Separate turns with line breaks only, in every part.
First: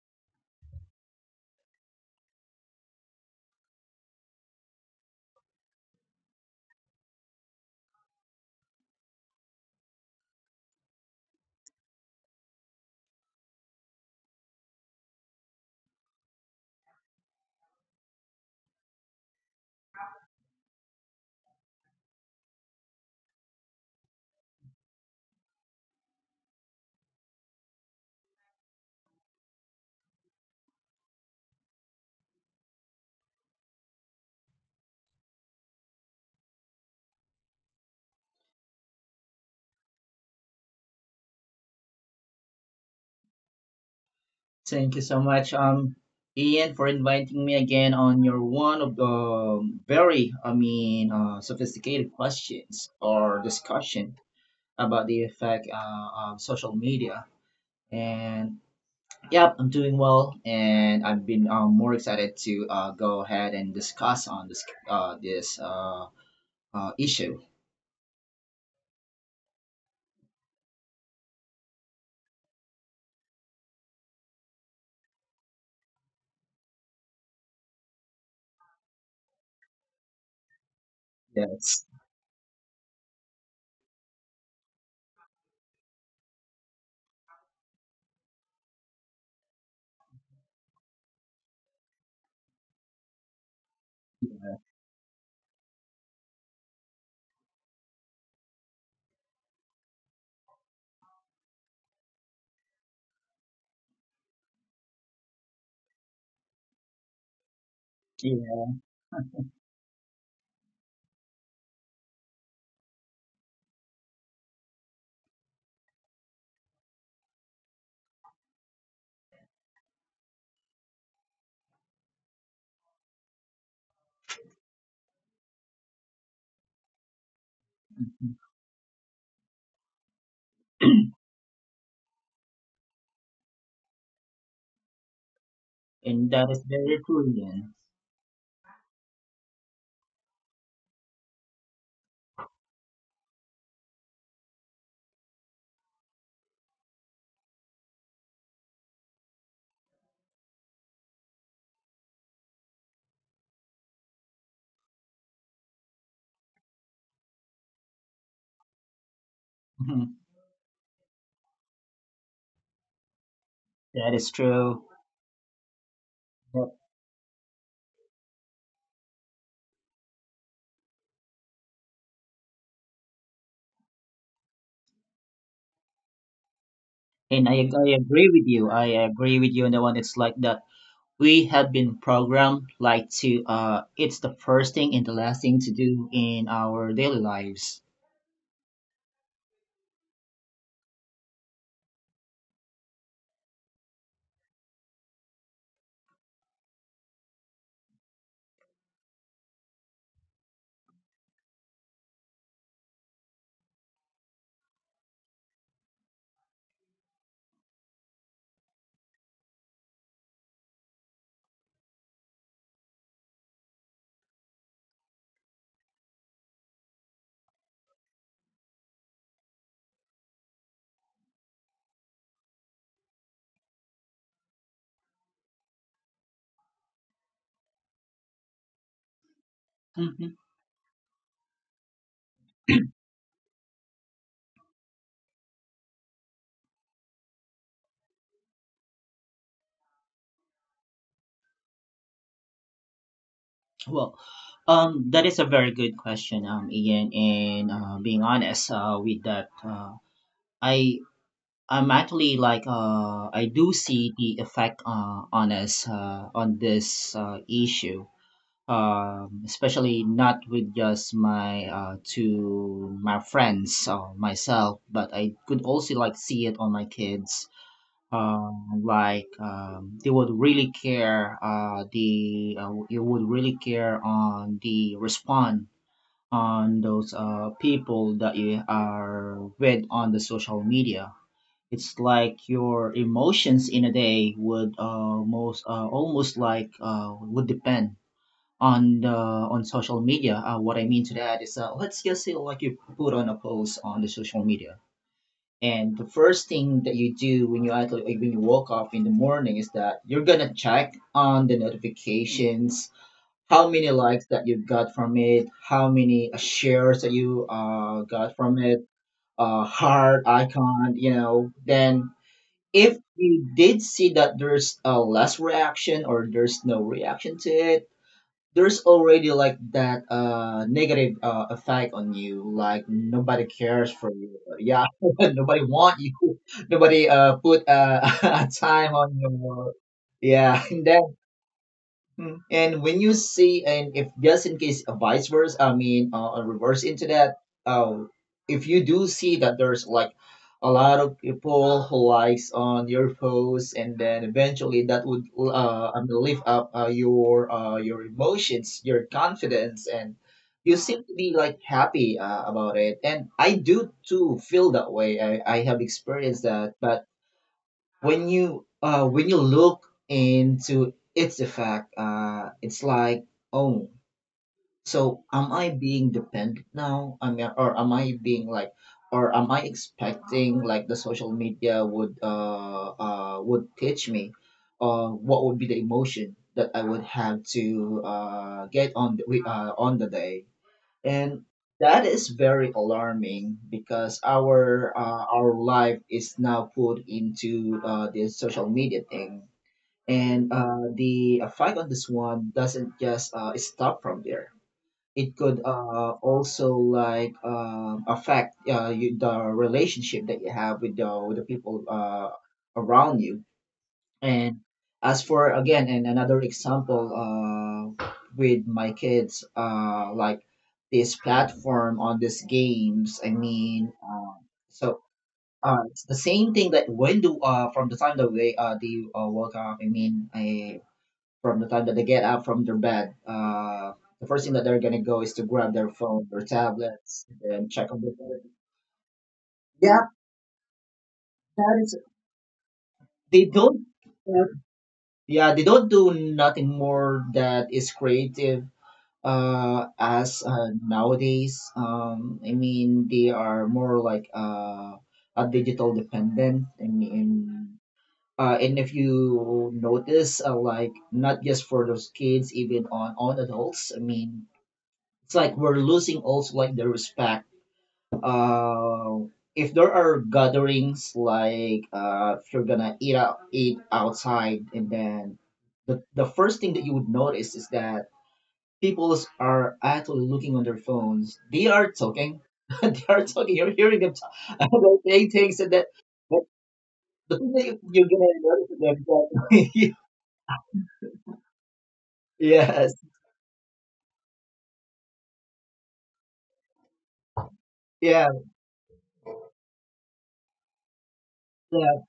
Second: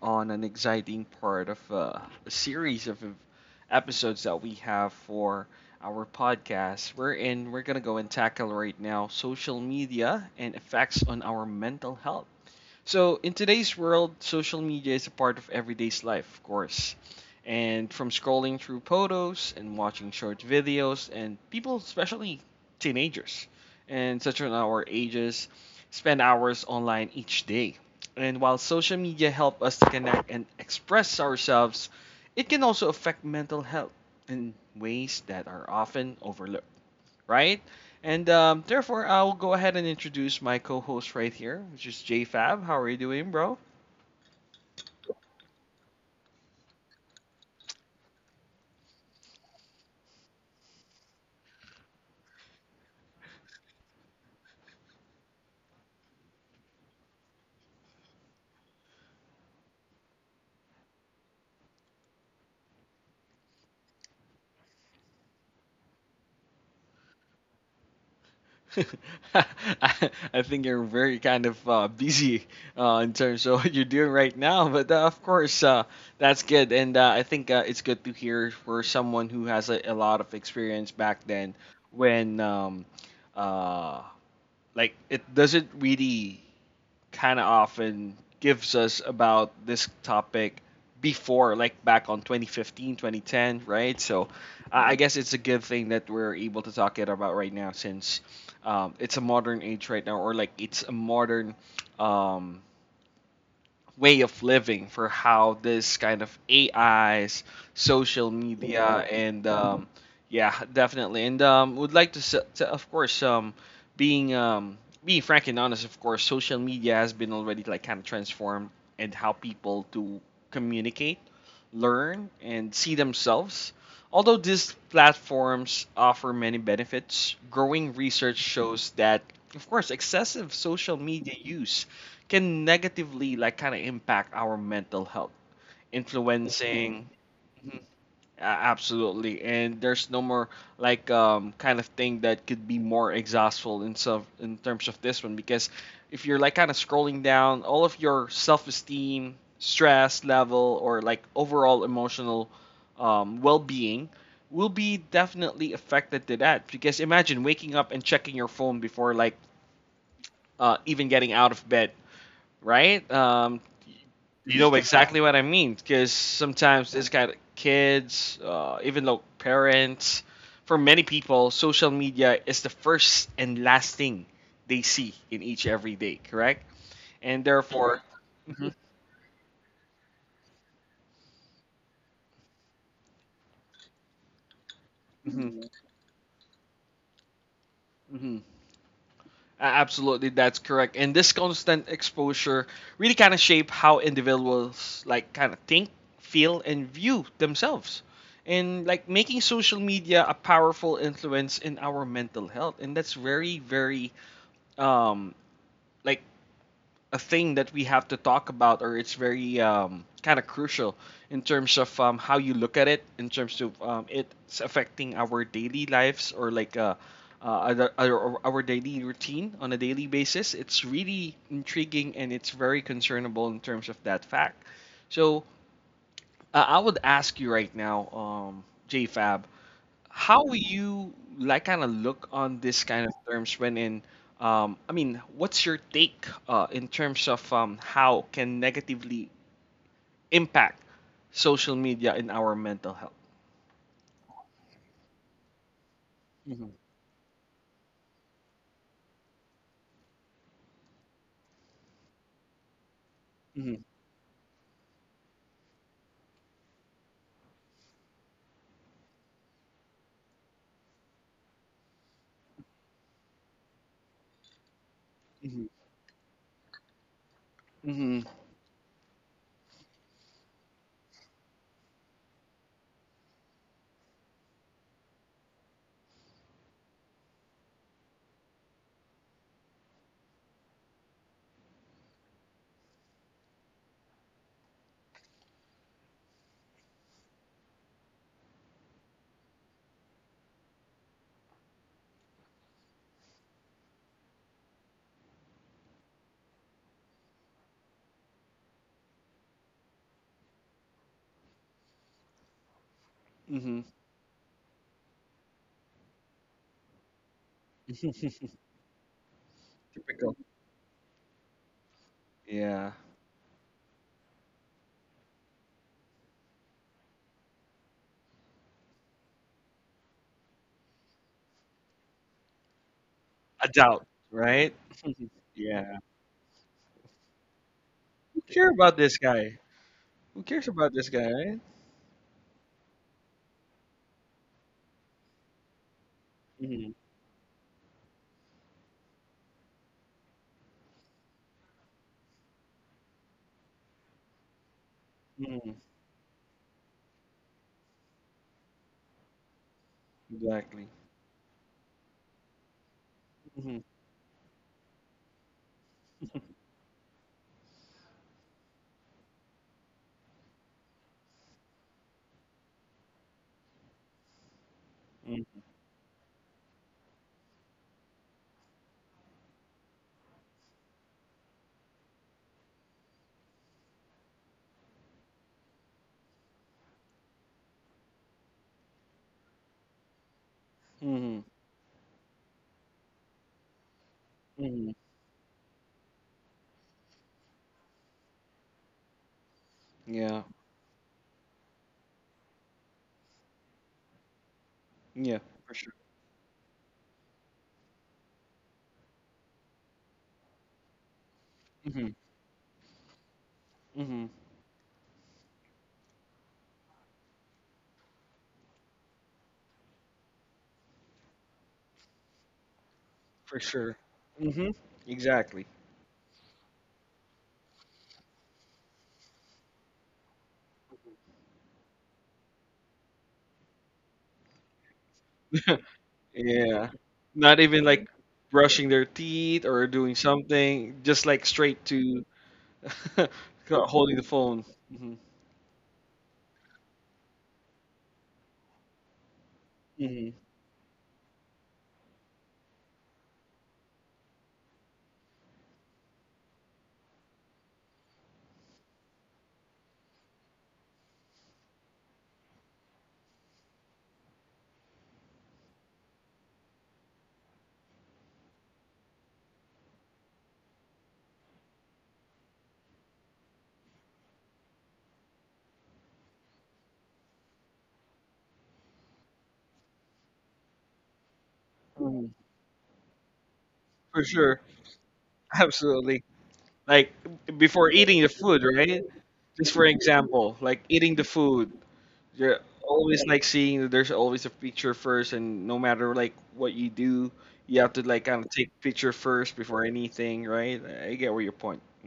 on an exciting part of a series of episodes that we have for our podcast. We're in. We're gonna go and tackle right now social media and effects on our mental health. So, in today's world, social media is a part of everyday's life, of course. And from scrolling through photos and watching short videos, and people, especially teenagers and such on our ages, spend hours online each day. And while social media help us to connect and express ourselves, it can also affect mental health in ways that are often overlooked, right? And therefore, I'll go ahead and introduce my co-host right here, which is JFab. How are you doing, bro?
Thank you so much, Ian, for inviting me again on your one of the very, sophisticated questions or discussion about the effect of social media. And yeah, I'm doing well, and I've been more excited to go ahead and discuss on this issue.
I, I think you're very kind of busy in terms of what you're doing right now, but of course, that's good. And I think it's good to hear for someone who has a lot of experience back then
Yes.
when, uh, like, it doesn't really kind of often gives us about this topic before, like back on 2015, 2010, right? So I guess it's a good thing that we're able to talk it about right now since it's a modern age right now, or like it's a modern um, way of living for how this kind of AIs, social
Yeah.
media, and yeah, definitely. And, would like to, to of course, being um, being frank and honest, of course, social media has been already like kind of transformed and how people to communicate, learn, and see themselves. Although these platforms offer many benefits, growing research shows that, of course, excessive social media use can negatively like kind of impact our mental health,
And that is very
influencing.
true, Ian.
Mhm. A- Absolutely, and there's no more like kind of thing that could be more exhaustive in some in terms of this one because if you're like kind of scrolling down, all of your self-esteem, stress level, or like overall emotional well-being will be definitely affected to that because imagine waking up and checking your phone before like even getting out of bed, right?
That is
You know
true.
exactly what I mean because
Yep.
sometimes it's got kids, even though parents. For many people, social media is the first and last thing they see in each every day, correct? And
And I
therefore,
agree with you.
mhm,
I agree with you on the one. It's like that. We have been programmed like to it's the first thing and the last thing
mhm,
to do in our daily lives.
mhm. Absolutely, that's correct. And this constant exposure really kind of shape how individuals like kind of think, feel, and view themselves. And like making social media a powerful influence in our mental health, and that's very, very um like a thing that we have to talk about or it's very kind of crucial in terms of how you look at it in terms of it's affecting our daily lives or like uh, our daily routine on a daily basis. It's really intriguing and it's very concernable in terms of that fact, so I would ask you right now, JFab,
Hmm
how you like kind of look on this kind of terms I mean, what's your take in terms of how can negatively impact social media in our mental health?
Well, that is a very good question,
Hmm.
Ian, and being honest with that uh I I'm actually like I do
Hmm.
see the effect on us on this issue, especially not with just my friends or myself, but I could
Hmm.
also like see it on my kids.
Hmm.
Like they would really care. The You would really care on the respond on those people that you are with on the social media. It's like your emotions in a day would most almost like would depend on the on social media. What I mean to that is, let's just say like you put on a post on the social media, and the first thing that you do when you actually like, when you woke up in the morning is that you're gonna check on the notifications, how
Hmm.
many likes that you got from it, how many shares that you got from it, heart
Typical.
icon, you know, then
Yeah.
if you did see that there's a less reaction or there's no reaction to it, there's already like that negative effect on you. Like nobody
A
cares
doubt,
for you.
right?
Yeah, nobody
Yeah.
want you. Nobody put
Who
a
care
time
about
on
this guy?
your.
Who
Yeah,
cares
and
about
then
this guy, right?
Mm. And when you say, and if just in case vice versa, reverse
Hmm.
into that, uh, if you do see that there's like a lot of people who likes on your post, and then eventually that would
Hmm.
lift up your emotions, your confidence, and you
Exactly.
seem to be like happy about it. And I
Hmm.
do too feel that way. I have experienced that, but when you look into its effect it's like oh, so am
Mhm,
I being dependent now, I mean, or am I being like or am I expecting like the social media would teach me what would be the emotion that I would have to get on on the day and
mhm,
that is very alarming because
mhm.
our life is now put into this social media thing
Yeah,
and the effect on this one doesn't just stop from there. It
yeah,
could
for sure.
also like affect you, the relationship that you have with with the people
Mhm,
around you.
mhm,
And as for again, and another example, uh, with my kids, like this platform on these games. I
for
mean,
sure. Mhm,
so
exactly.
it's the same thing that when do from the time that they woke up. From the time that they get up from their bed, the first thing that they're gonna go is to grab their phone, their
Yeah,
tablets,
not
and
even
check on
like
the
brushing their teeth or
Yeah,
doing something, just like
that
straight
is.
to
They don't
holding the phone. Mhm,
yeah, they don't do nothing more that is creative
mhm,
as nowadays, they are more like a digital dependent. I mean, and if you notice, like not just for those kids, even on adults. I mean, it's like we're losing also like the respect. Uh, if there are gatherings, like if you're gonna eat out, eat outside, and then the first thing that you would notice is that people are actually looking on their phones. They are
mhm.
talking. They are talking. You're hearing them
For
talk.
sure,
They're saying things and that.
absolutely.
But
Like
the thing that
before
you're
eating the
gonna
food,
notice
right?
them
Just for
that.
example, like eating the food. You're
Yes.
always like seeing that there's always a picture first, and no matter like what you do, you have to like
Yeah.
kind of take picture first before anything, right? I get where your point.
Yeah.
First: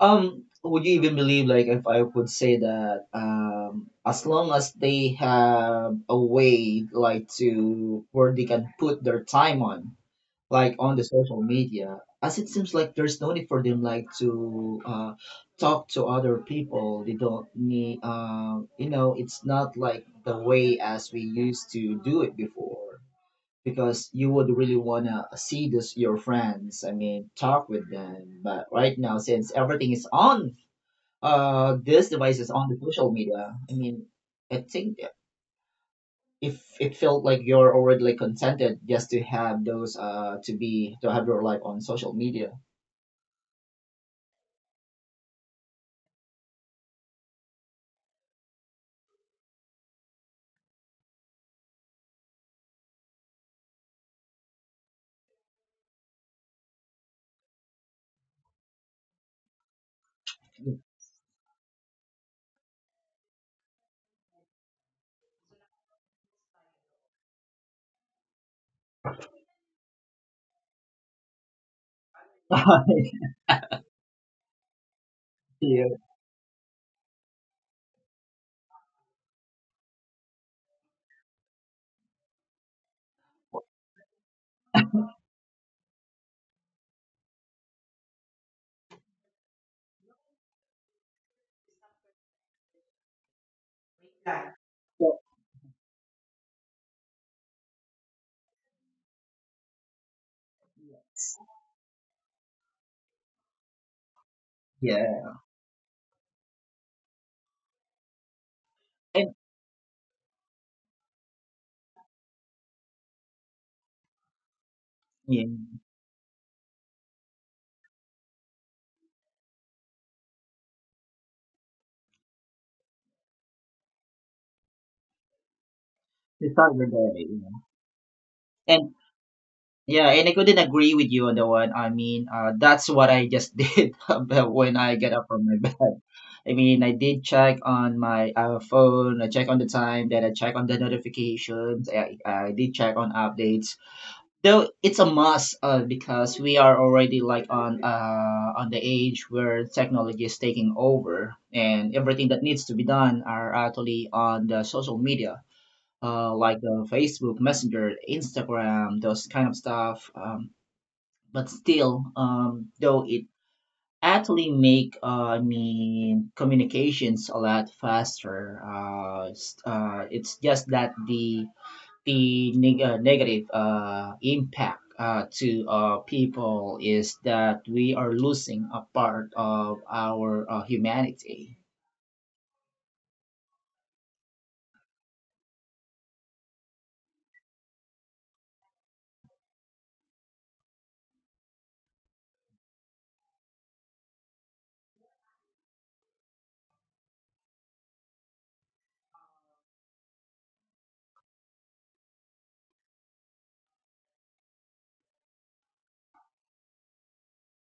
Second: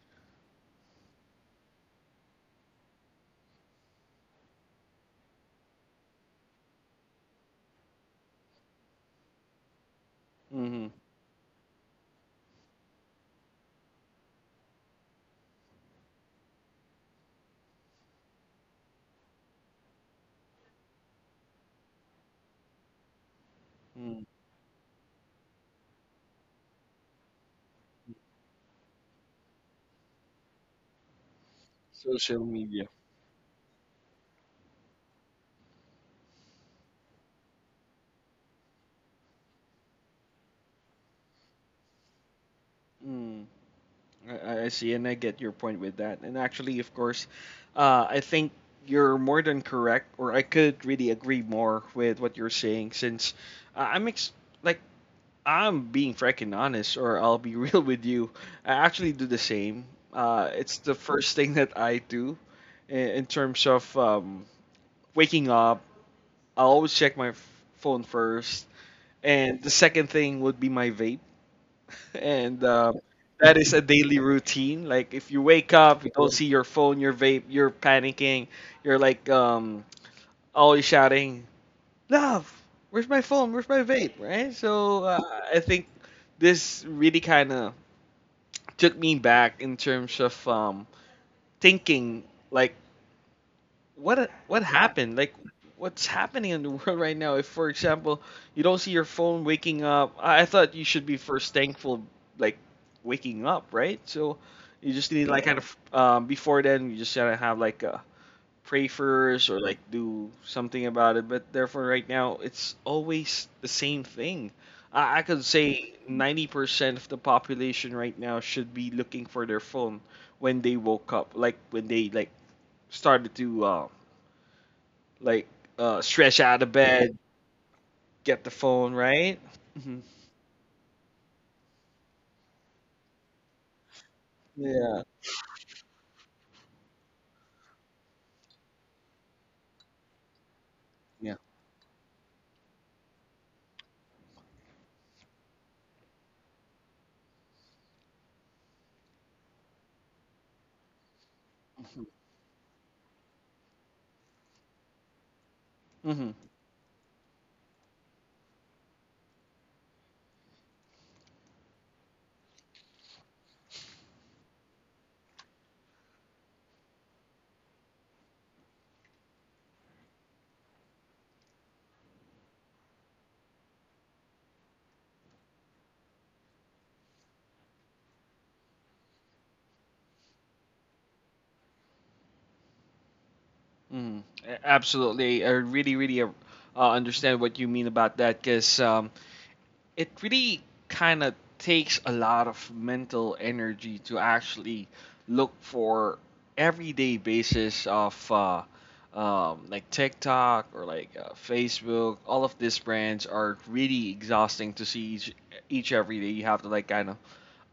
Um, would you even believe, like, if I would say that, as long as they have a way, like, to where they can put their time on, like
Mm-hmm.
on the social media, as it seems like there's no need for them like to talk to other people. They don't need you know it's not like the way as we used to do it before, because
Mm.
you would really want to see this your friends, I mean, talk with them. But right now, since everything is on this device,
Social
is on the
media.
social media, I mean, I think if it felt like you're already like contented just to have those to have your life on social media.
Mm. I see, and I get your point with that. And actually, of course, I think you're more than correct, or I could really agree more with what you're saying, since I'm ex- like I'm being freaking honest, or I'll be real with you. I actually do the same. It's the first thing that I do in terms of waking up. I always check my phone first, and the second thing would be my vape, and that is a daily routine. Like if you wake
Yeah.
up, you don't see your phone, your vape, you're panicking, you're like always shouting, love, where's my phone, where's my vape, right? So I think this really kind of took me back in terms of thinking like what happened,
That's-
like what's happening in the world right now if for example you don't see your phone waking up. I thought you should be first thankful like waking up, right? So you just need
yeah.
like, yeah, kind of before then you just gotta have like a pray
And
first or like do something about it. But therefore, right now, it's always the same thing. I could
yeah.
say 90% of the population right now should be looking for their phone when they woke up, like when they like started to like stretch
To
out of
start with that,
bed,
you know.
get the phone,
And
right? Hmm.
yeah, and I couldn't agree with you on the one. I mean, that's what I just did about when I
Yeah.
get up from my bed. I mean, I did check on my phone. I check on the time. Then I check on the
Yeah.
notifications. I did check on updates, though it's a must because we are already like on the age where technology is taking over, and everything that needs to be done are actually on the social media,
Mm-hmm.
like the Facebook Messenger, Instagram, those kind of stuff, but still though it actually make communications a lot faster, it's just that the negative impact to people is that we are losing a part of our humanity.
Mm-hmm. Absolutely. I really, really understand what you mean about that because it really kind of takes a lot of mental energy to actually look for everyday basis of like TikTok or like Facebook. All of these brands are really exhausting to see each every day. You have to like kind of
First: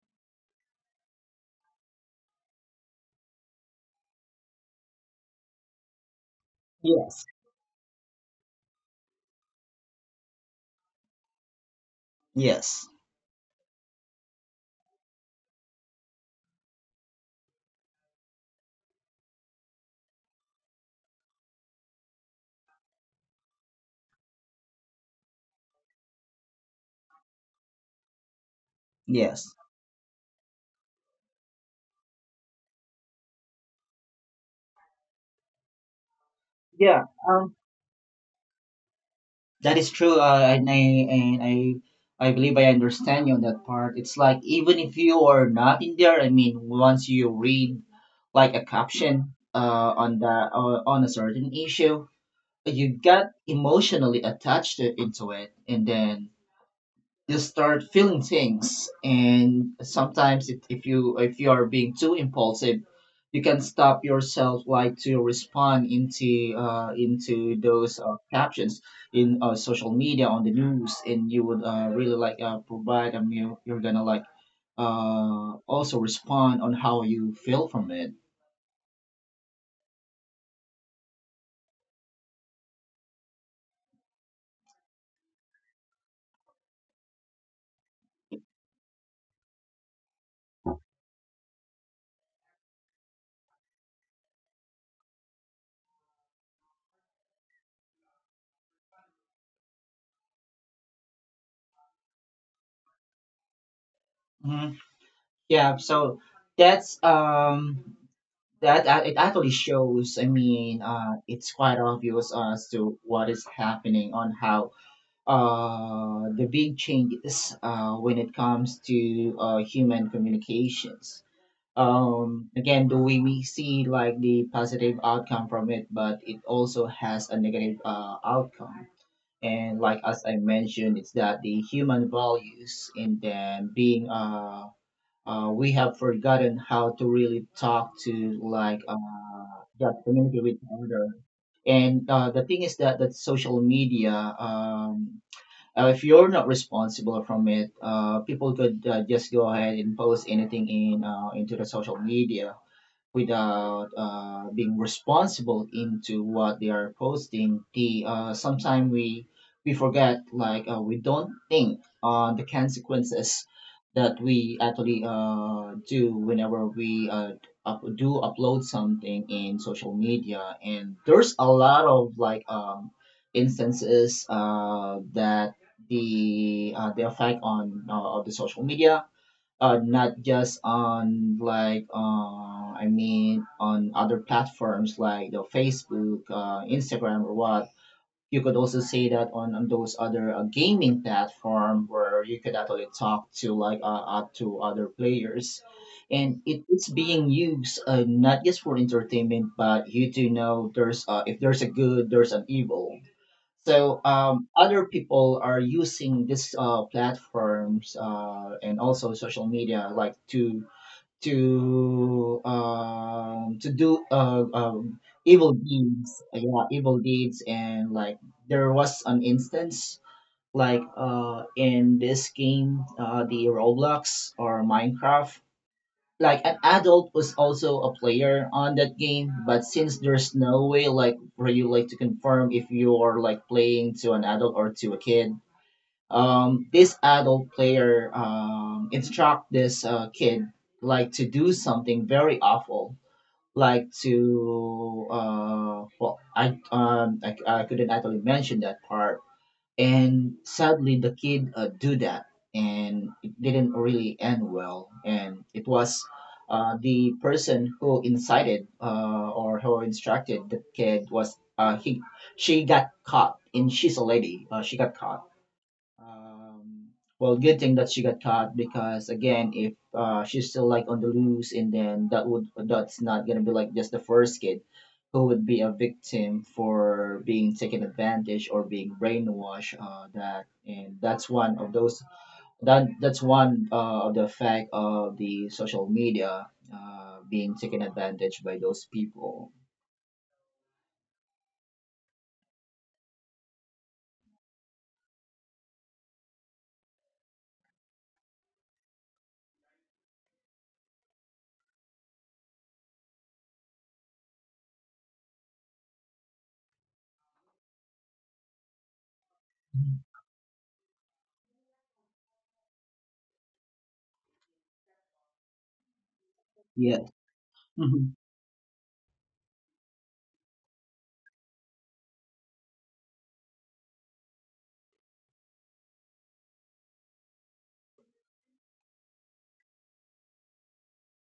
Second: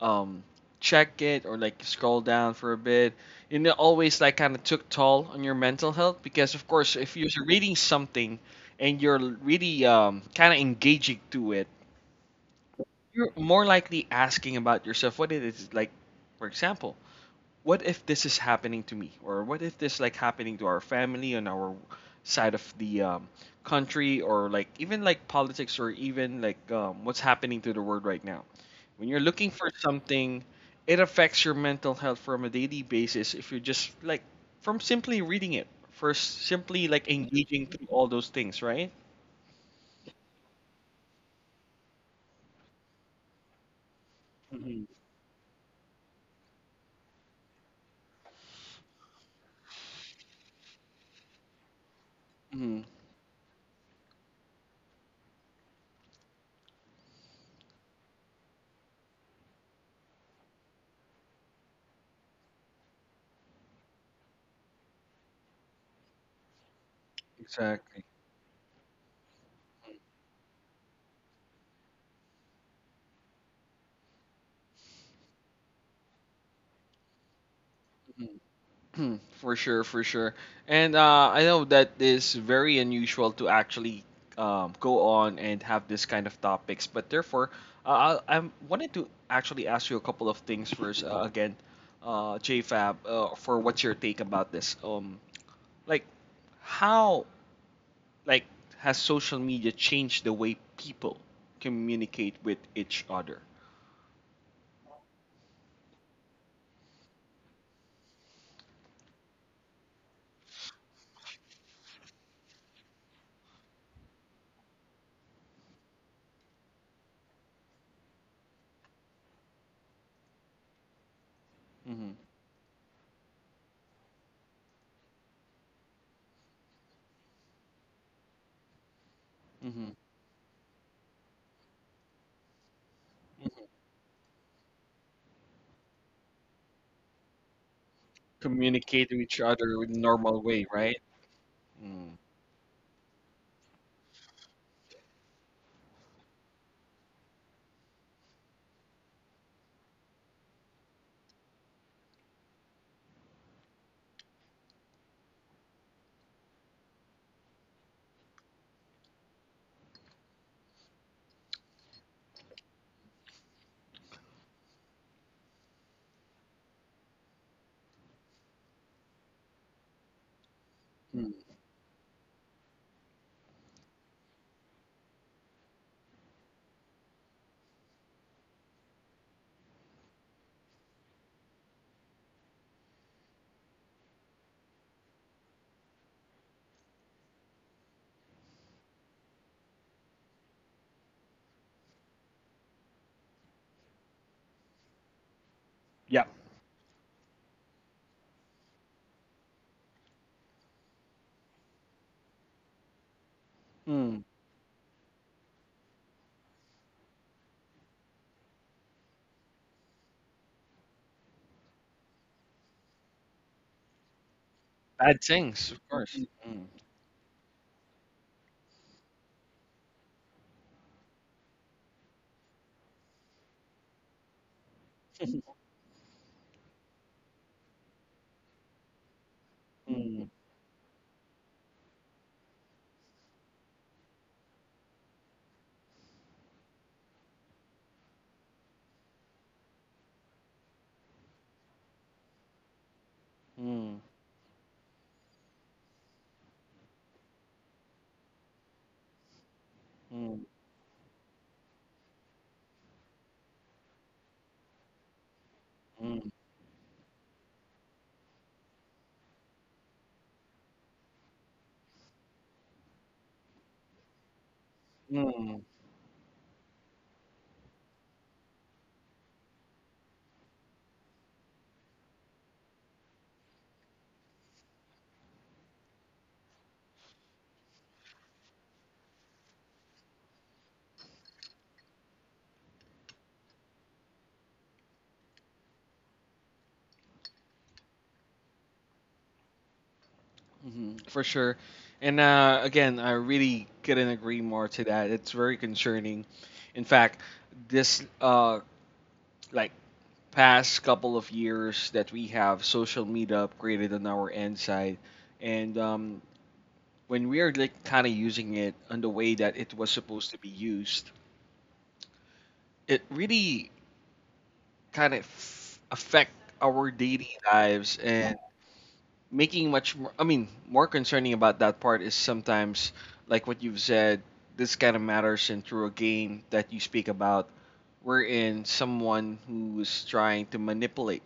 um, check it or like scroll down for a bit. And it always like kind of took toll on your mental health because of course if
Yes.
you're reading something and you're really kind of engaging to it,
Yes.
you're more likely asking about yourself what it is like, for example, what if this is happening to me or what if this like happening to our family on our side of the country or like even like politics or even like what's happening to the world right now. When you're
Yes.
looking for something, it affects your mental health from a daily basis if you're just like from simply reading it, first simply
Yeah.
like engaging through all those things, right?
That is true. And I believe I understand you on that part. It's like even
Mhm.
if you are not in there, I mean, once you read like a caption on the on a certain issue,
Hmm.
you got emotionally attached to, into it, and then you start feeling things, and sometimes it, if you are being too impulsive, you can stop yourself like to respond into those
Exactly.
captions in social media on the news, and you would really like provide them. You, you're gonna like also respond on how you feel from it.
Hmm, for sure, for sure. And I know that is very unusual to actually go on and have this kind of topics, but therefore, I wanted to actually ask you a couple of things first. Again, JFab, for what's your take about this? Like, how like has social media changed the way people communicate with each other?
Mhm. Yeah, so that's that it actually shows, it's quite obvious as to what is happening on how the big changes when it comes to human communications,
Mm-hmm,
again the way we see like the positive outcome from it, but it also has a negative outcome, and
mm-hmm.
like as I mentioned, it's that the human values, and
Hmm.
then being we have forgotten how to really talk to
Communicate with each other in
just
normal
communicate with
way, right?
other. And the thing is that social media, um, if you're not responsible from it, people could just go ahead and post anything in into the social media without being responsible into what they are posting. The sometimes we forget like we don't think on the consequences that we actually do whenever we do upload something in social media, and there's a
Mm-hmm.
lot of like instances that the effect on of the social media, not just on like on other platforms like the Facebook, Instagram, or what. You could also say that on those other gaming platform where you could actually talk to like to other players, and it's being used not just for entertainment, but you do know there's if there's a good, there's an evil, so
Mm.
other people are using these platforms and also social media like to do
Bad
evil
things, of course.
deeds, yeah, evil deeds, and like there was an instance like in this game, the Roblox or Minecraft,
Mm.
like an adult was also a player on that game, but since
Mm.
there's no way like for you like to confirm if you're like playing to an adult or to a kid, um, this adult player instruct this kid like to do something very awful, like
Mm.
to uh, well, I couldn't actually mention that part, and
Mm.
sadly, the kid do that, and it didn't really end well. And it was
Mm.
the person who incited or who instructed the kid was he she got caught, and she's a lady. She got caught.
Mm.
um, well, good thing that she got caught because again, if she's still like on the loose, and then that's not gonna be like just the first kid who would be a victim for being taken advantage or being brainwashed. That's one of those that's one of the effect of the social media being taken advantage by those people.
Mhm. For sure. And again, I really couldn't agree more to that. It's very concerning. In fact, this like past couple of years that we have social media upgraded on our end side, and when we are like kind of using it on the way that it was supposed to be used, it really kind of affect our
Yeah.
daily lives,
Hmm.
and making much more, I mean, more concerning about that part is sometimes like what you've said this kind of matters, and through a game that you speak about wherein someone who's trying to manipulate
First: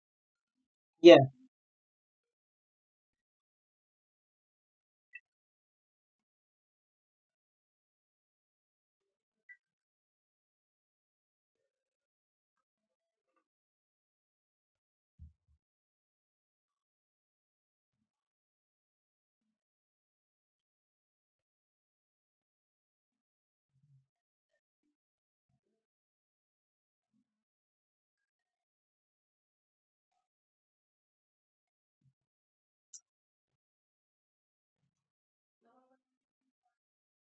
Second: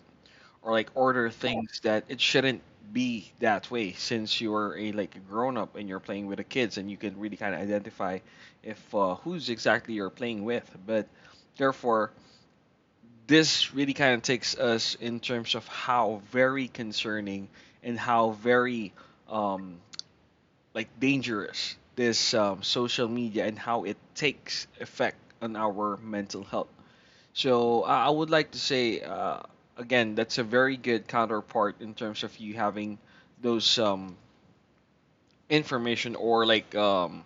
or like
Yeah.
order things that it shouldn't be that way since you're a like a grown up and you're playing with the kids and you can really kind of identify if who's exactly you're playing with, but therefore this really kind of takes us in terms of how very concerning and how very um, like dangerous this social media and how it takes effect on our mental health. So I would like to say again that's a very good counterpart in terms of you having those information or like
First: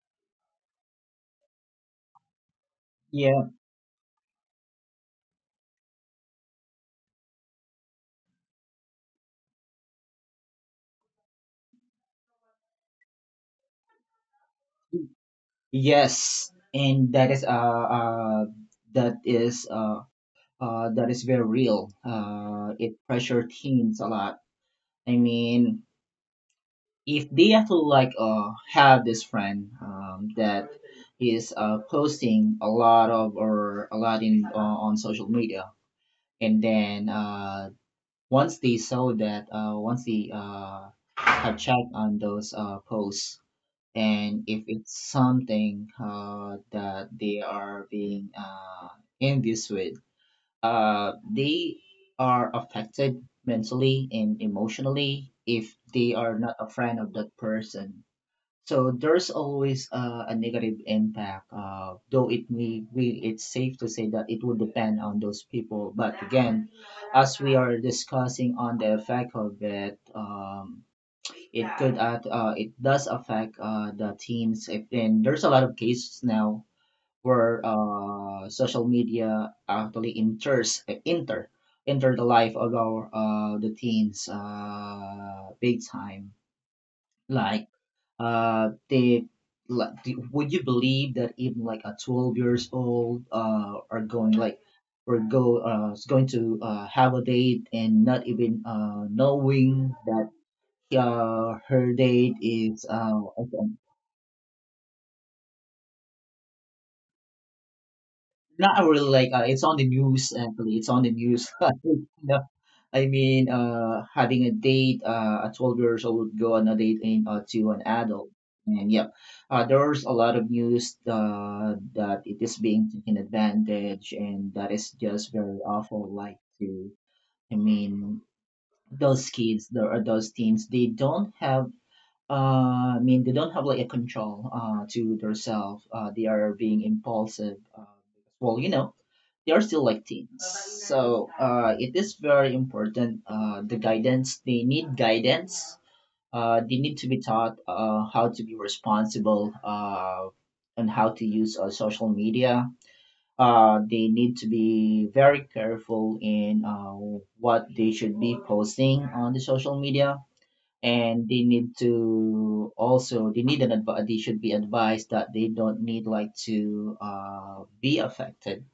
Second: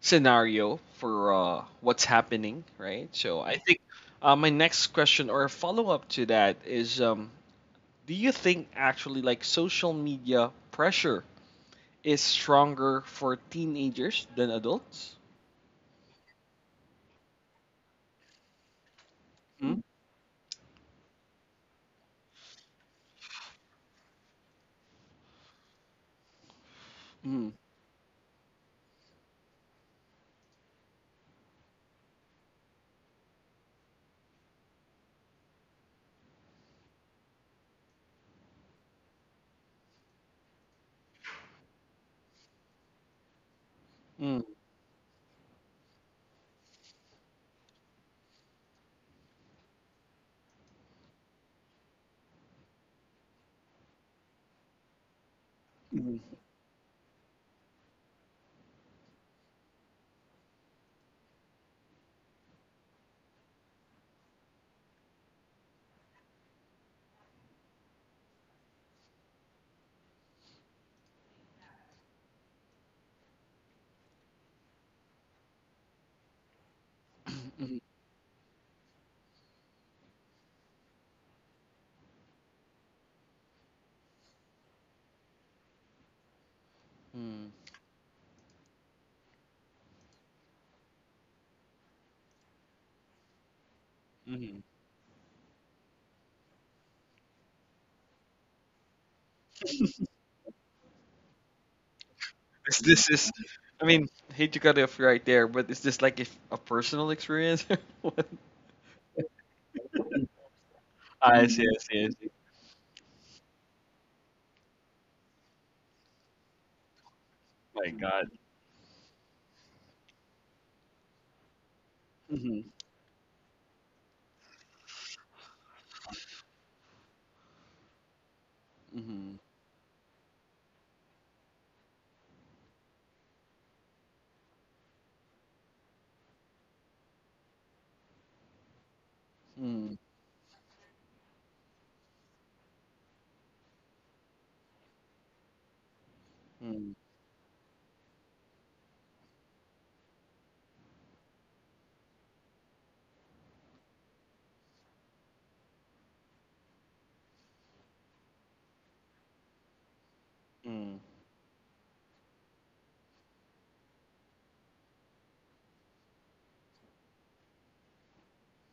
scenario for what's happening, right? So
Yeah.
I think my next question or a follow up to that is, do you think actually like social media pressure is stronger for teenagers than adults?
Yes, and that is
Mm,
uh that is very real. It pressure teens a lot. I mean, if they
mm,
actually like have this friend that is posting a lot of or a lot in on social media, and then once they saw that, once they have checked on those posts,
mm,
and if it's something that they are being envious with they are affected mentally and emotionally if they
mm,
are not a friend of that person. So there's always a negative impact, though it may we it's safe to say that it would depend on those people. But again, as we are discussing on the effect of it, it could add, it does affect the teams. If, and there's a lot of cases now where
mm,
social media actually enters eh, enter enter the life of our the teens big time
mm,
like they like, would you believe that even like a 12 years old are going like
mm.
or go is going to have a date and not even knowing that her date
Is
is
this is I mean, hate to cut you off right there, but is this like if a personal experience?
not really like it's on the news, actually it's on the
I
news.
see. Mm, I see, I see.
I mean, having a date, a 12 years old would go on a date and, to an
My
adult.
God.
And yep, there's a lot of news that it is
Mhm,
being taken advantage, and that is just very awful. Like, to, I mean, those
mhm,
kids, there are those teens, they don't have. I mean, they don't have like a control to themselves. They are being impulsive. Well, you know, they're still
mm,
like teens. So it is very important. They need guidance. They need
mm,
to be taught how to be responsible and how to use social media. They need to be very careful in what they should be posting on the social media,
mm,
and they need an they should be advised that they don't need like to be affected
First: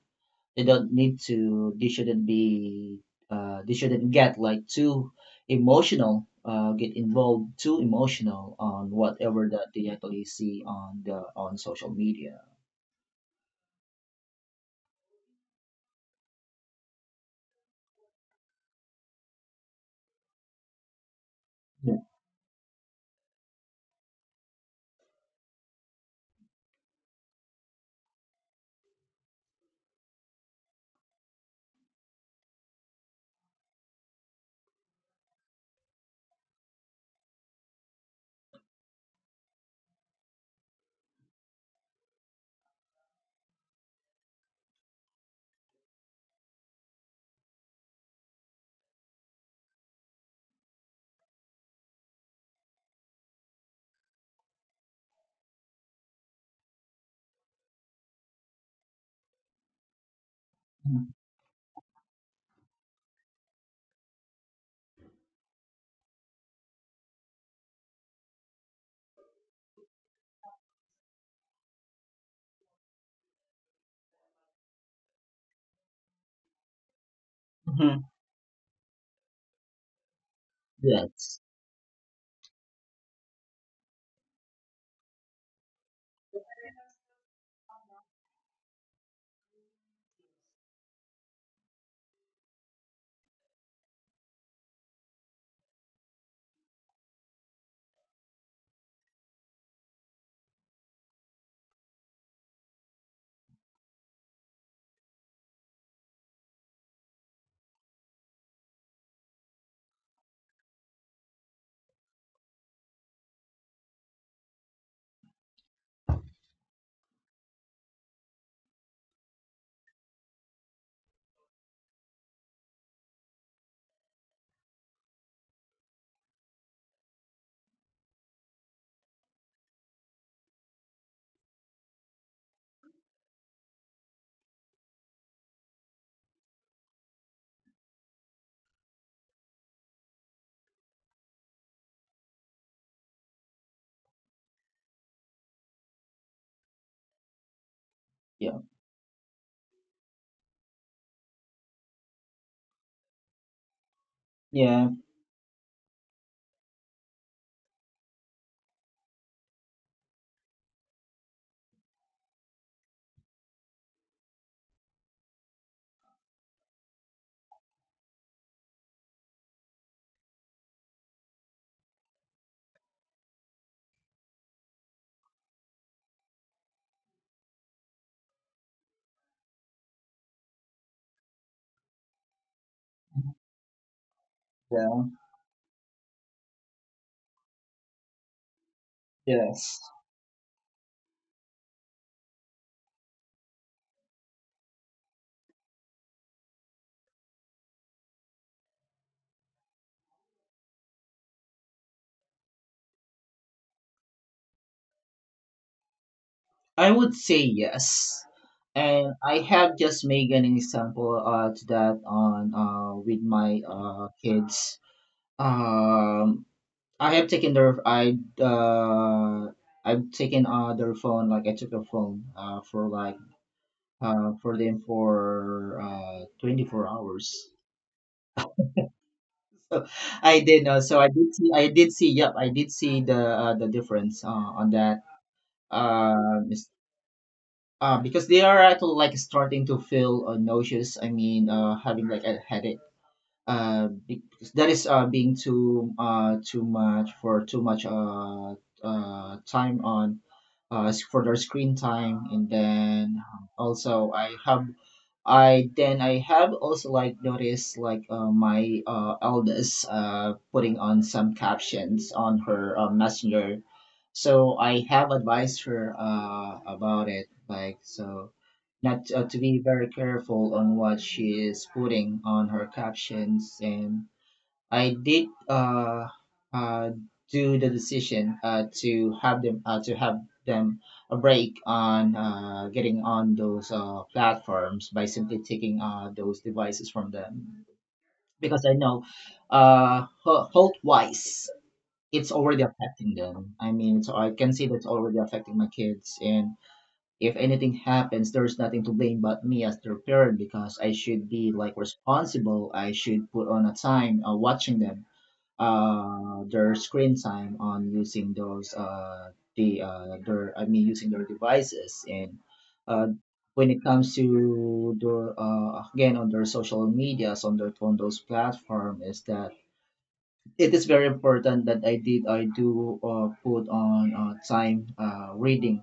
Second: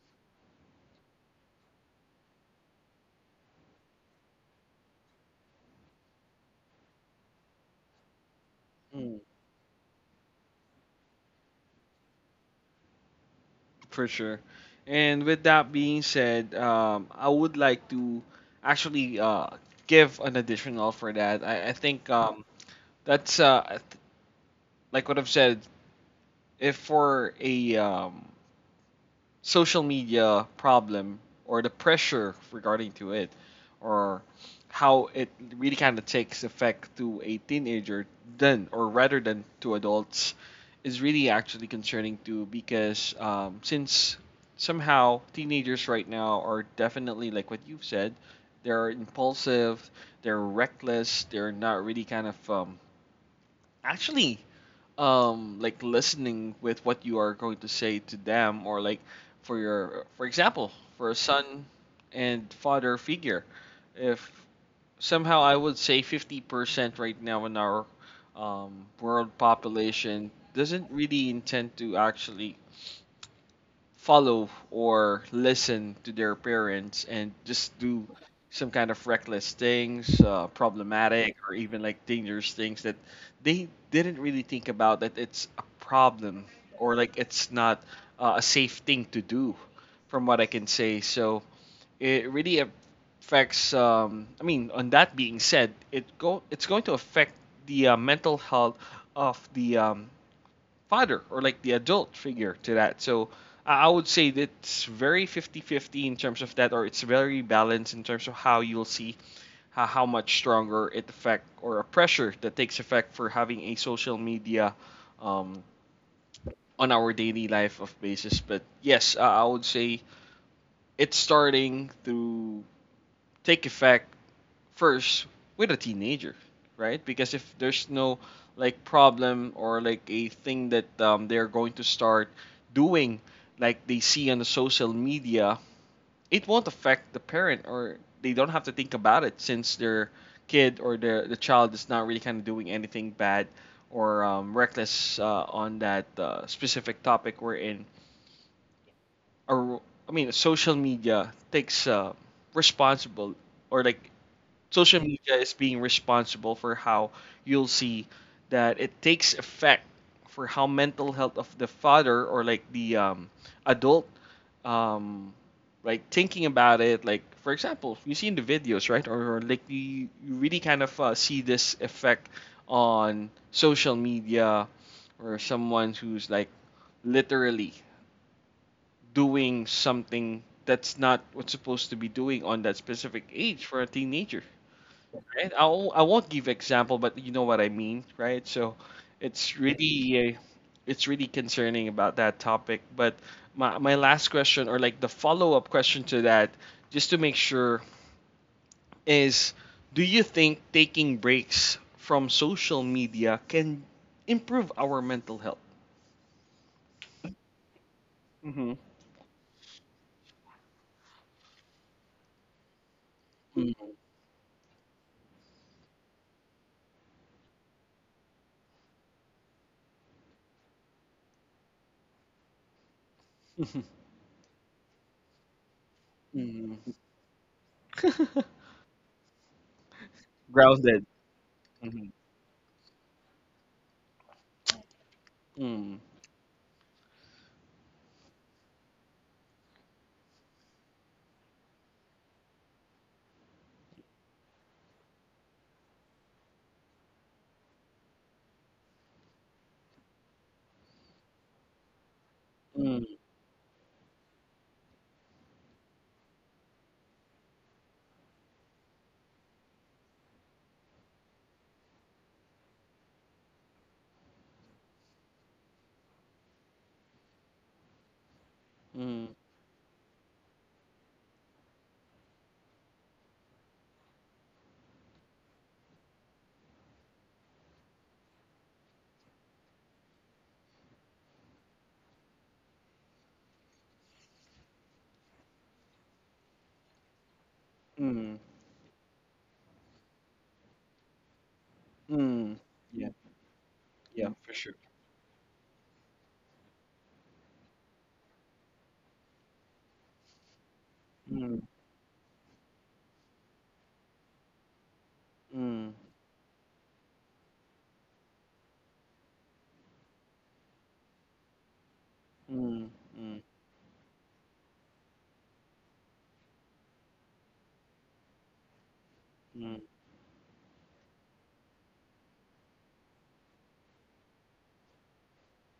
they don't need to they shouldn't be they shouldn't get like too emotional on
mm.
whatever that they actually see on the on social media.
For sure. And with that being said, I would like to actually give an additional for that. I
Yeah.
think that's like what I've said. If for a social media problem or the pressure regarding to it, or how it really kind of takes effect to a teenager then, or rather than to adults, is really actually concerning too. Because since somehow teenagers right now are definitely like what you've said, they're impulsive, they're reckless, they're not really kind of actually like listening with what you are going to say to them, or like for example, for a son and father figure, if somehow I would say 50% right now in our world population doesn't really intend to actually follow or listen to their parents and just do
Hmm.
some kind of reckless things, problematic
Yes.
or even like dangerous things that they didn't really think about that it's a problem, or like it's not a safe thing to do, from what I can say. So it really affects. I mean, on that being said, it's going to affect the mental health of the father or like the adult figure to that. So I would say that it's very 50-50 in terms of that, or it's very balanced in terms of how you'll see how much stronger it affect, or a pressure that takes effect for having a social media um, on our daily life of basis. But yes, I would say it's starting to take effect first with a teenager, right? Because if there's no like problem or like a thing that they're going to start doing, like they see on the social media, it won't affect the parent, or they don't have to think about it since their kid or their the child is not really kind of doing anything bad or reckless on that specific topic we're in.
Yeah,
Or I mean, social media takes responsible, or like
yeah,
social media is being responsible for how you'll see that it takes effect for how mental health of the father, or like the adult um, like thinking about it. Like for example, you see in the videos, right, or like you really kind of see this effect on social media, or someone who's like literally doing something that's not what's supposed to be doing on that specific age for a teenager,
yeah.
right? I won't give example, but you know what I mean, right? So it's
Yes,
really uh, it's really concerning about that topic. But my last question, or like the follow up question to that, just to make sure, is, do you think taking breaks from social media can improve our mental health?
I would say yes,
Mm-hmm.
and I have just made an example to that on with my
Mm-hmm.
kids. um I have taken their I uh I've taken their phone, like I took their phone for like for them for 24
Mm-hmm.
hours. So I
Grounded.
did see
Mm-hmm.
the difference on that.
Mm-hmm.
uh, mis- because they are actually like starting to feel nauseous, I mean having like a headache because that is being too too much for too much time on for their screen time. And then also I have also like noticed like my eldest putting on some captions on her messenger, so I have advised her about it, like so, not to be very careful on what she is putting on her captions. And I did uh, do the decision to have them a break on getting on those platforms by simply taking those devices from them,
Mm-hmm.
because I know Holtwise it's
Mm-hmm.
already
Yeah.
affecting them. I mean, so I
Yeah.
can see that's already affecting my kids. And if anything happens, there's nothing to blame but me as their parent because I should be like responsible. I should put on a time watching them,
Mm-hmm.
their screen time on using those, I mean, using their devices. And,
Mm,
uh,
mm,
when it comes to the again on their social medias on their on those platform, is that
mm,
it is very important that I do put on time reading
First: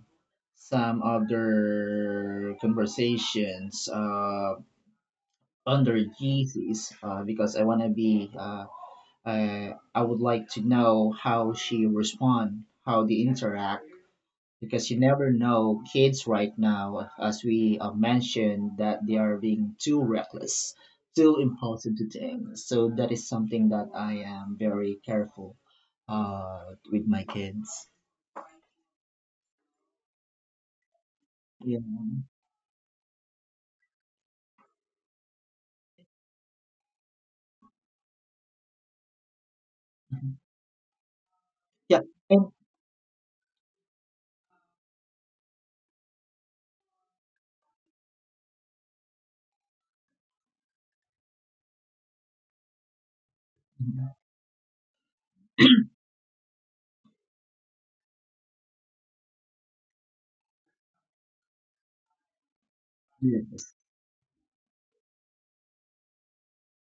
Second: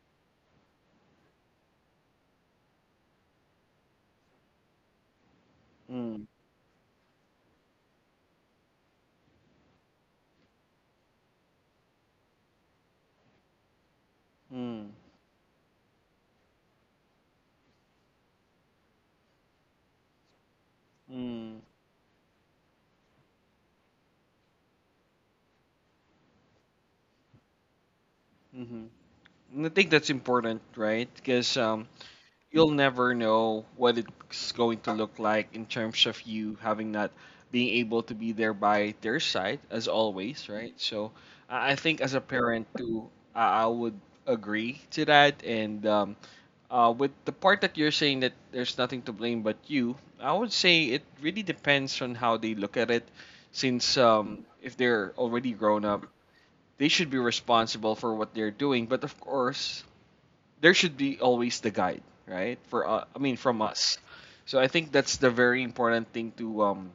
some other conversations under
mm,
Jesus because I want to be I would like to know how she respond, how they interact,
mm,
because you never know kids right now, as we mentioned that they are being too reckless, too
mm,
impulsive to things, so that is something that I am very careful uh with my kids.
mhm. And I think that's important, right? Because
Yeah.
you'll never know what it's going to look like in terms of you having not being able to be there by their side, as always, right? So I think
yeah
as a
and,
parent too, I would agree to that, and with the part that you're saying that there's nothing to blame but you, I would say it really depends on how they look at it. Since if they're already grown up, they should be responsible for what they're doing. But of course, there should be always the guide, right? For I mean, from
yes.
us. So I think that's the very important thing to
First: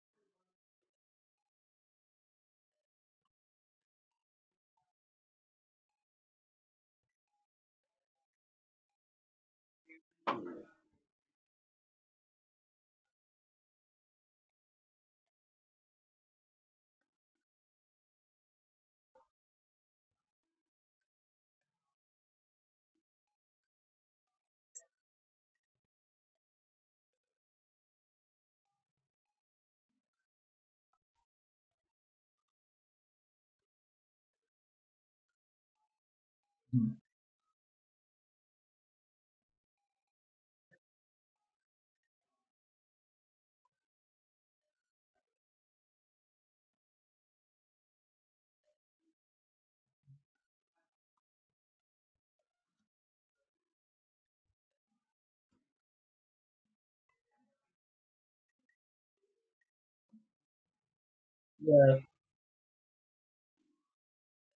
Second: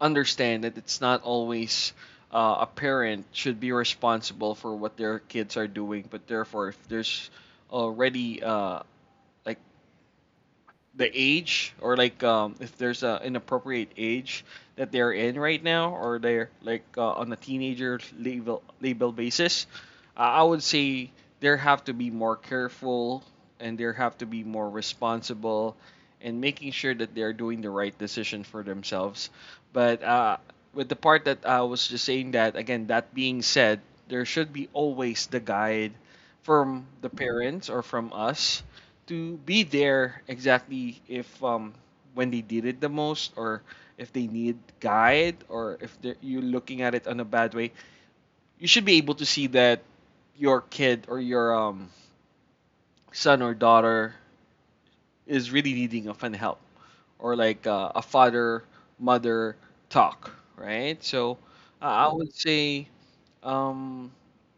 understand that it's not always a parent should be responsible for what their kids are doing. But therefore, if there's already like the age, or like if there's a inappropriate age that they're in right now, or they're like on a teenager label basis, I would say there have to be more careful, and there have to be more responsible, and making sure that they're doing the right decision for themselves. But with the part that I was just saying that, again, that being said, there should be always the guide from the parents or from us, to be there exactly if when they did it the most, or if they need guide, or if you're looking at it on a bad way, you should be able to see that your kid or your son or daughter is really needing of an help, or like a father, mother talk, right? So
Yeah,
I would say Um,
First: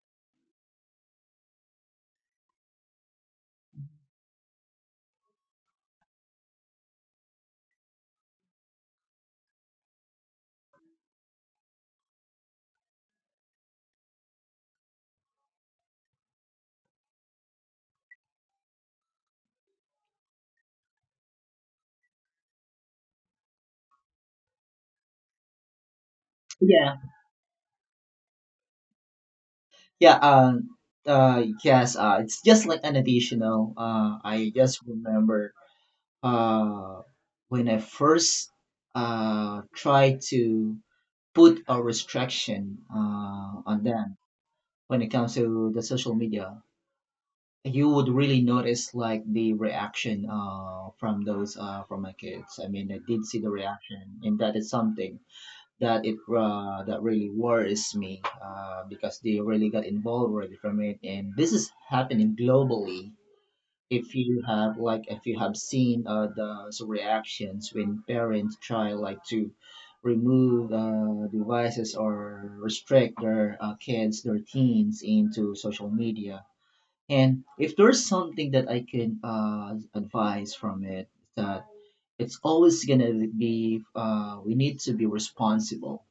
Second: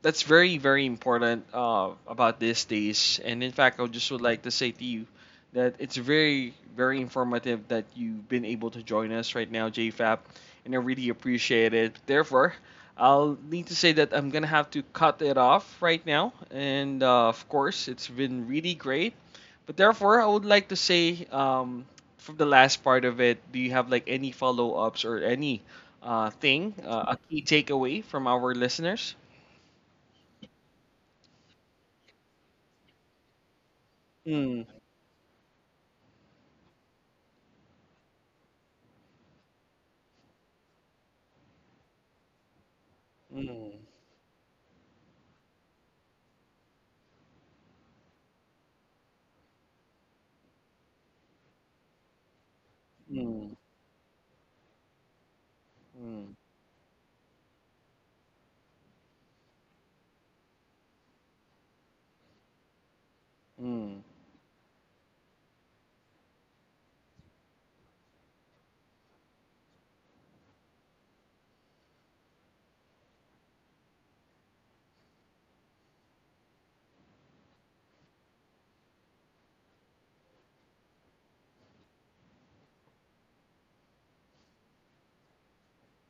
that's very very important about these days. And in fact, I would just would like to say to you that it's very very informative that you've been able to join us right now, JFAP, and I really appreciate it. Therefore, I'll need to say that I'm gonna have to cut it off right now. And of course, it's been really great. But therefore, I would like to say from the last part of it, do you have like any follow ups, or any
yeah.
a key takeaway from our listeners?
yeah uh, yes, it's just like an additional. I
Mm,
just remember uh when I first tried to put a restriction
mm,
on them when it comes to the social media, you would really notice like the reaction from my kids. I mean, I did see the
mm,
reaction, and that is something
mm,
that really worries me because they really got involved already from it, and this is happening globally.
mm,
If you have like if you have seen reactions when parents try like to remove devices or restrict their kids their teens into social media. And if there's something that I can advise from it, that it's always gonna be we need to be responsible.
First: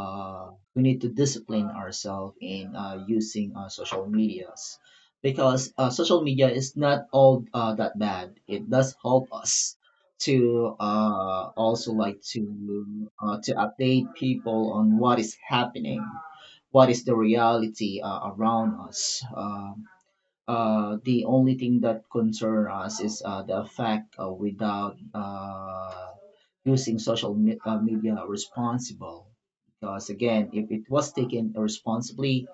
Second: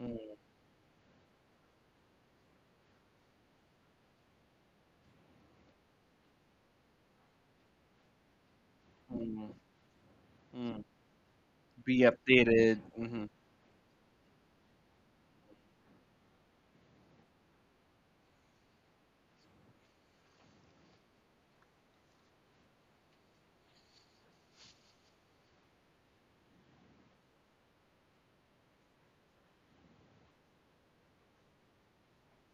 mm,
We need to discipline ourselves in using social medias, because social media is not all that bad. It does help
mm,
us to
mm.
also
Be
like
updated. Mm-hmm,
to update people on what is happening, what is the reality around us. The only thing that concern us is the fact without using media responsible. Because again, if it was taken responsibly,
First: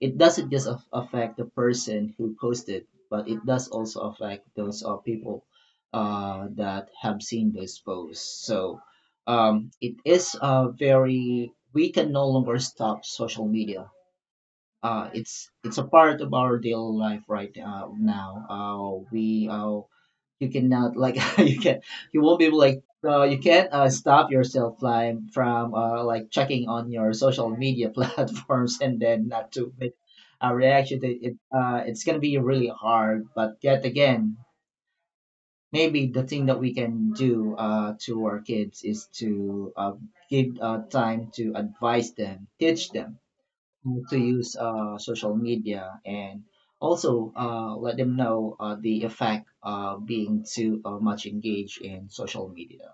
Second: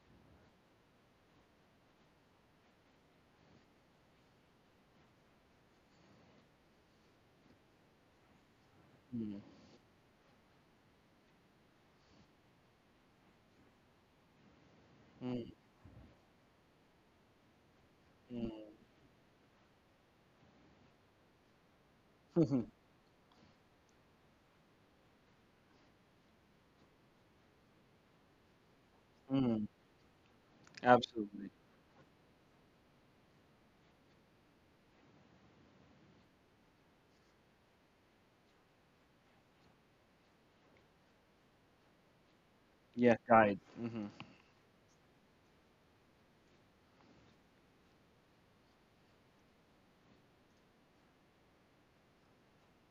it doesn't just affect the person who posted, but it does also affect those people that have seen those posts. So
mm,
it is we can no longer stop social media. It's
mm,
a part of our daily life right now.
mm.
We You cannot like you won't be able like you can't stop yourself like from like checking on your social media platforms and then not
Mm,
to make a reaction to it.
absolutely.
It's gonna be really hard. But yet again, maybe the thing that we can do to our kids is to give time to advise them, teach them
Yeah, guide.
how
Hmm.
to use social media, and also let them know the effect being too much engaged in social media.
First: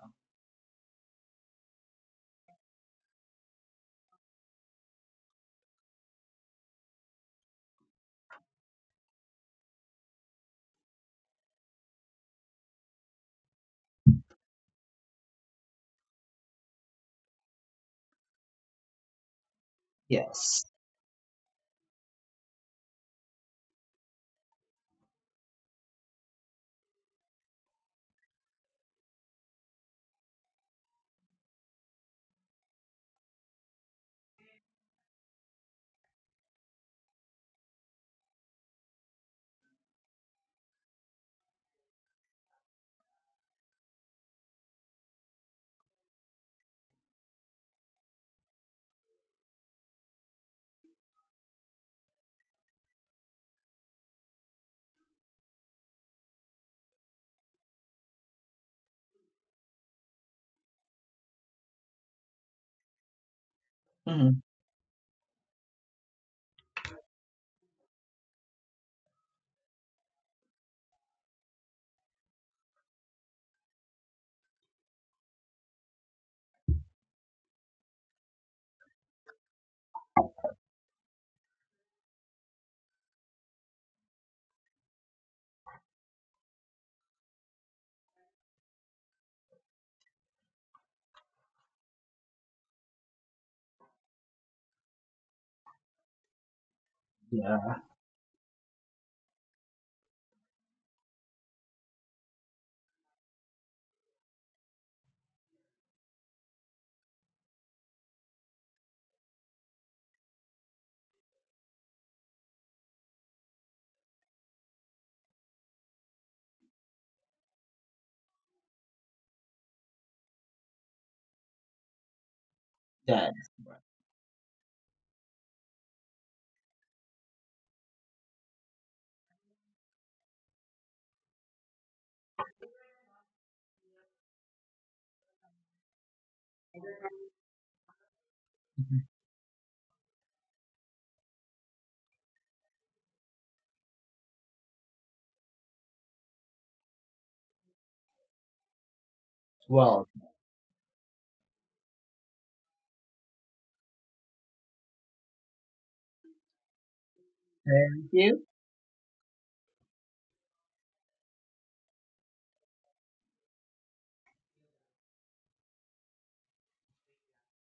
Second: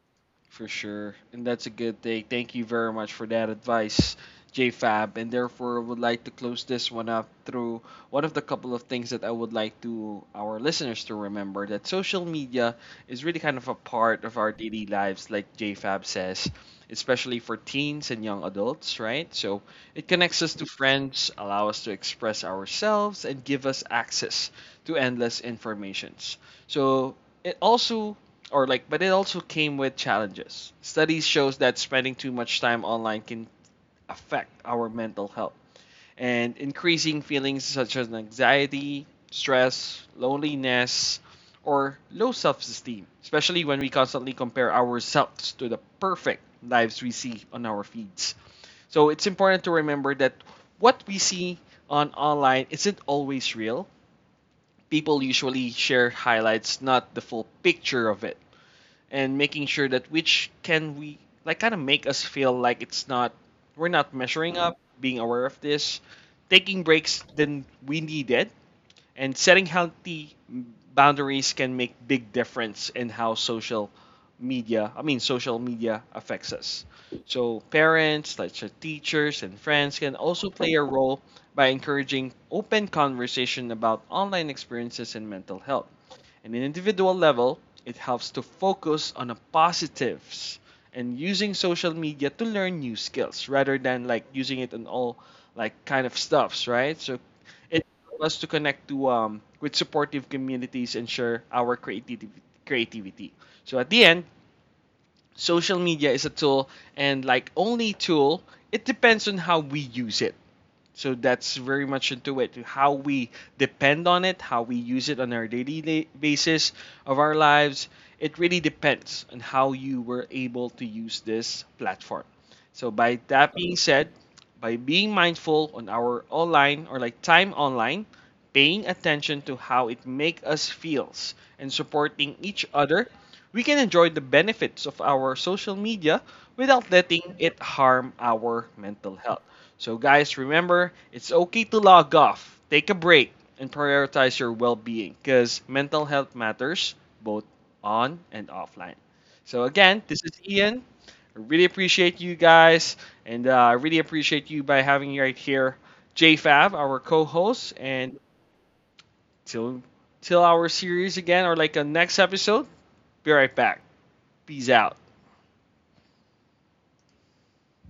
For sure. And that's a good thing. Thank you very much for that advice, JFab. And therefore, I would like to close this one up through one of the couple of things that I would like to our listeners to remember, that social media is really kind of a part of our daily lives, like JFab says, especially for teens and young adults, right? So it connects us
Yes.
to friends, allow us to express ourselves, and give us access to endless informations. So it also, or like, but it also came with challenges. Studies shows that spending too much time online can affect our mental health, and increasing feelings such as anxiety, stress, loneliness, or low self-esteem, especially when we constantly compare ourselves to the perfect lives we see on our feeds. So it's important to remember that what we see on online isn't always real. People usually share highlights, not the full picture of it, and making sure that which can we like kind of make us feel like it's not, we're not
Mhm.
measuring up. Being aware of this, taking breaks than we needed, and setting healthy boundaries can make big difference in how social media affects us. So parents, like so teachers and friends can also play a role by encouraging open conversation about online experiences and mental health. And in individual level, it helps to focus on the positives and using social media to learn new skills rather than like using it on all like kind of stuffs, right? So
Yeah,
for us to connect to with supportive communities and share our creativity. So at the end, social media is a tool, and like only tool, it depends on how we use it. So that's very much into it. How we depend on it, how we use it on our basis of our lives, it really depends on how you were able to use this platform. So by
that's
that being
right.
said, by being mindful on our online or like time online, paying attention to how it make us feels and supporting each other, we can enjoy the benefits of our social media without letting it harm our
Mhm.
mental health. So, guys, remember it's okay to log off, take a break, and prioritize your well being, because mental health matters, both on and offline. So, again,
Well,
this is Ian. I really appreciate you guys, and I really appreciate you by having you right here, JFab, our co host. And till, till our series again, or like a next episode, be right back. Peace out.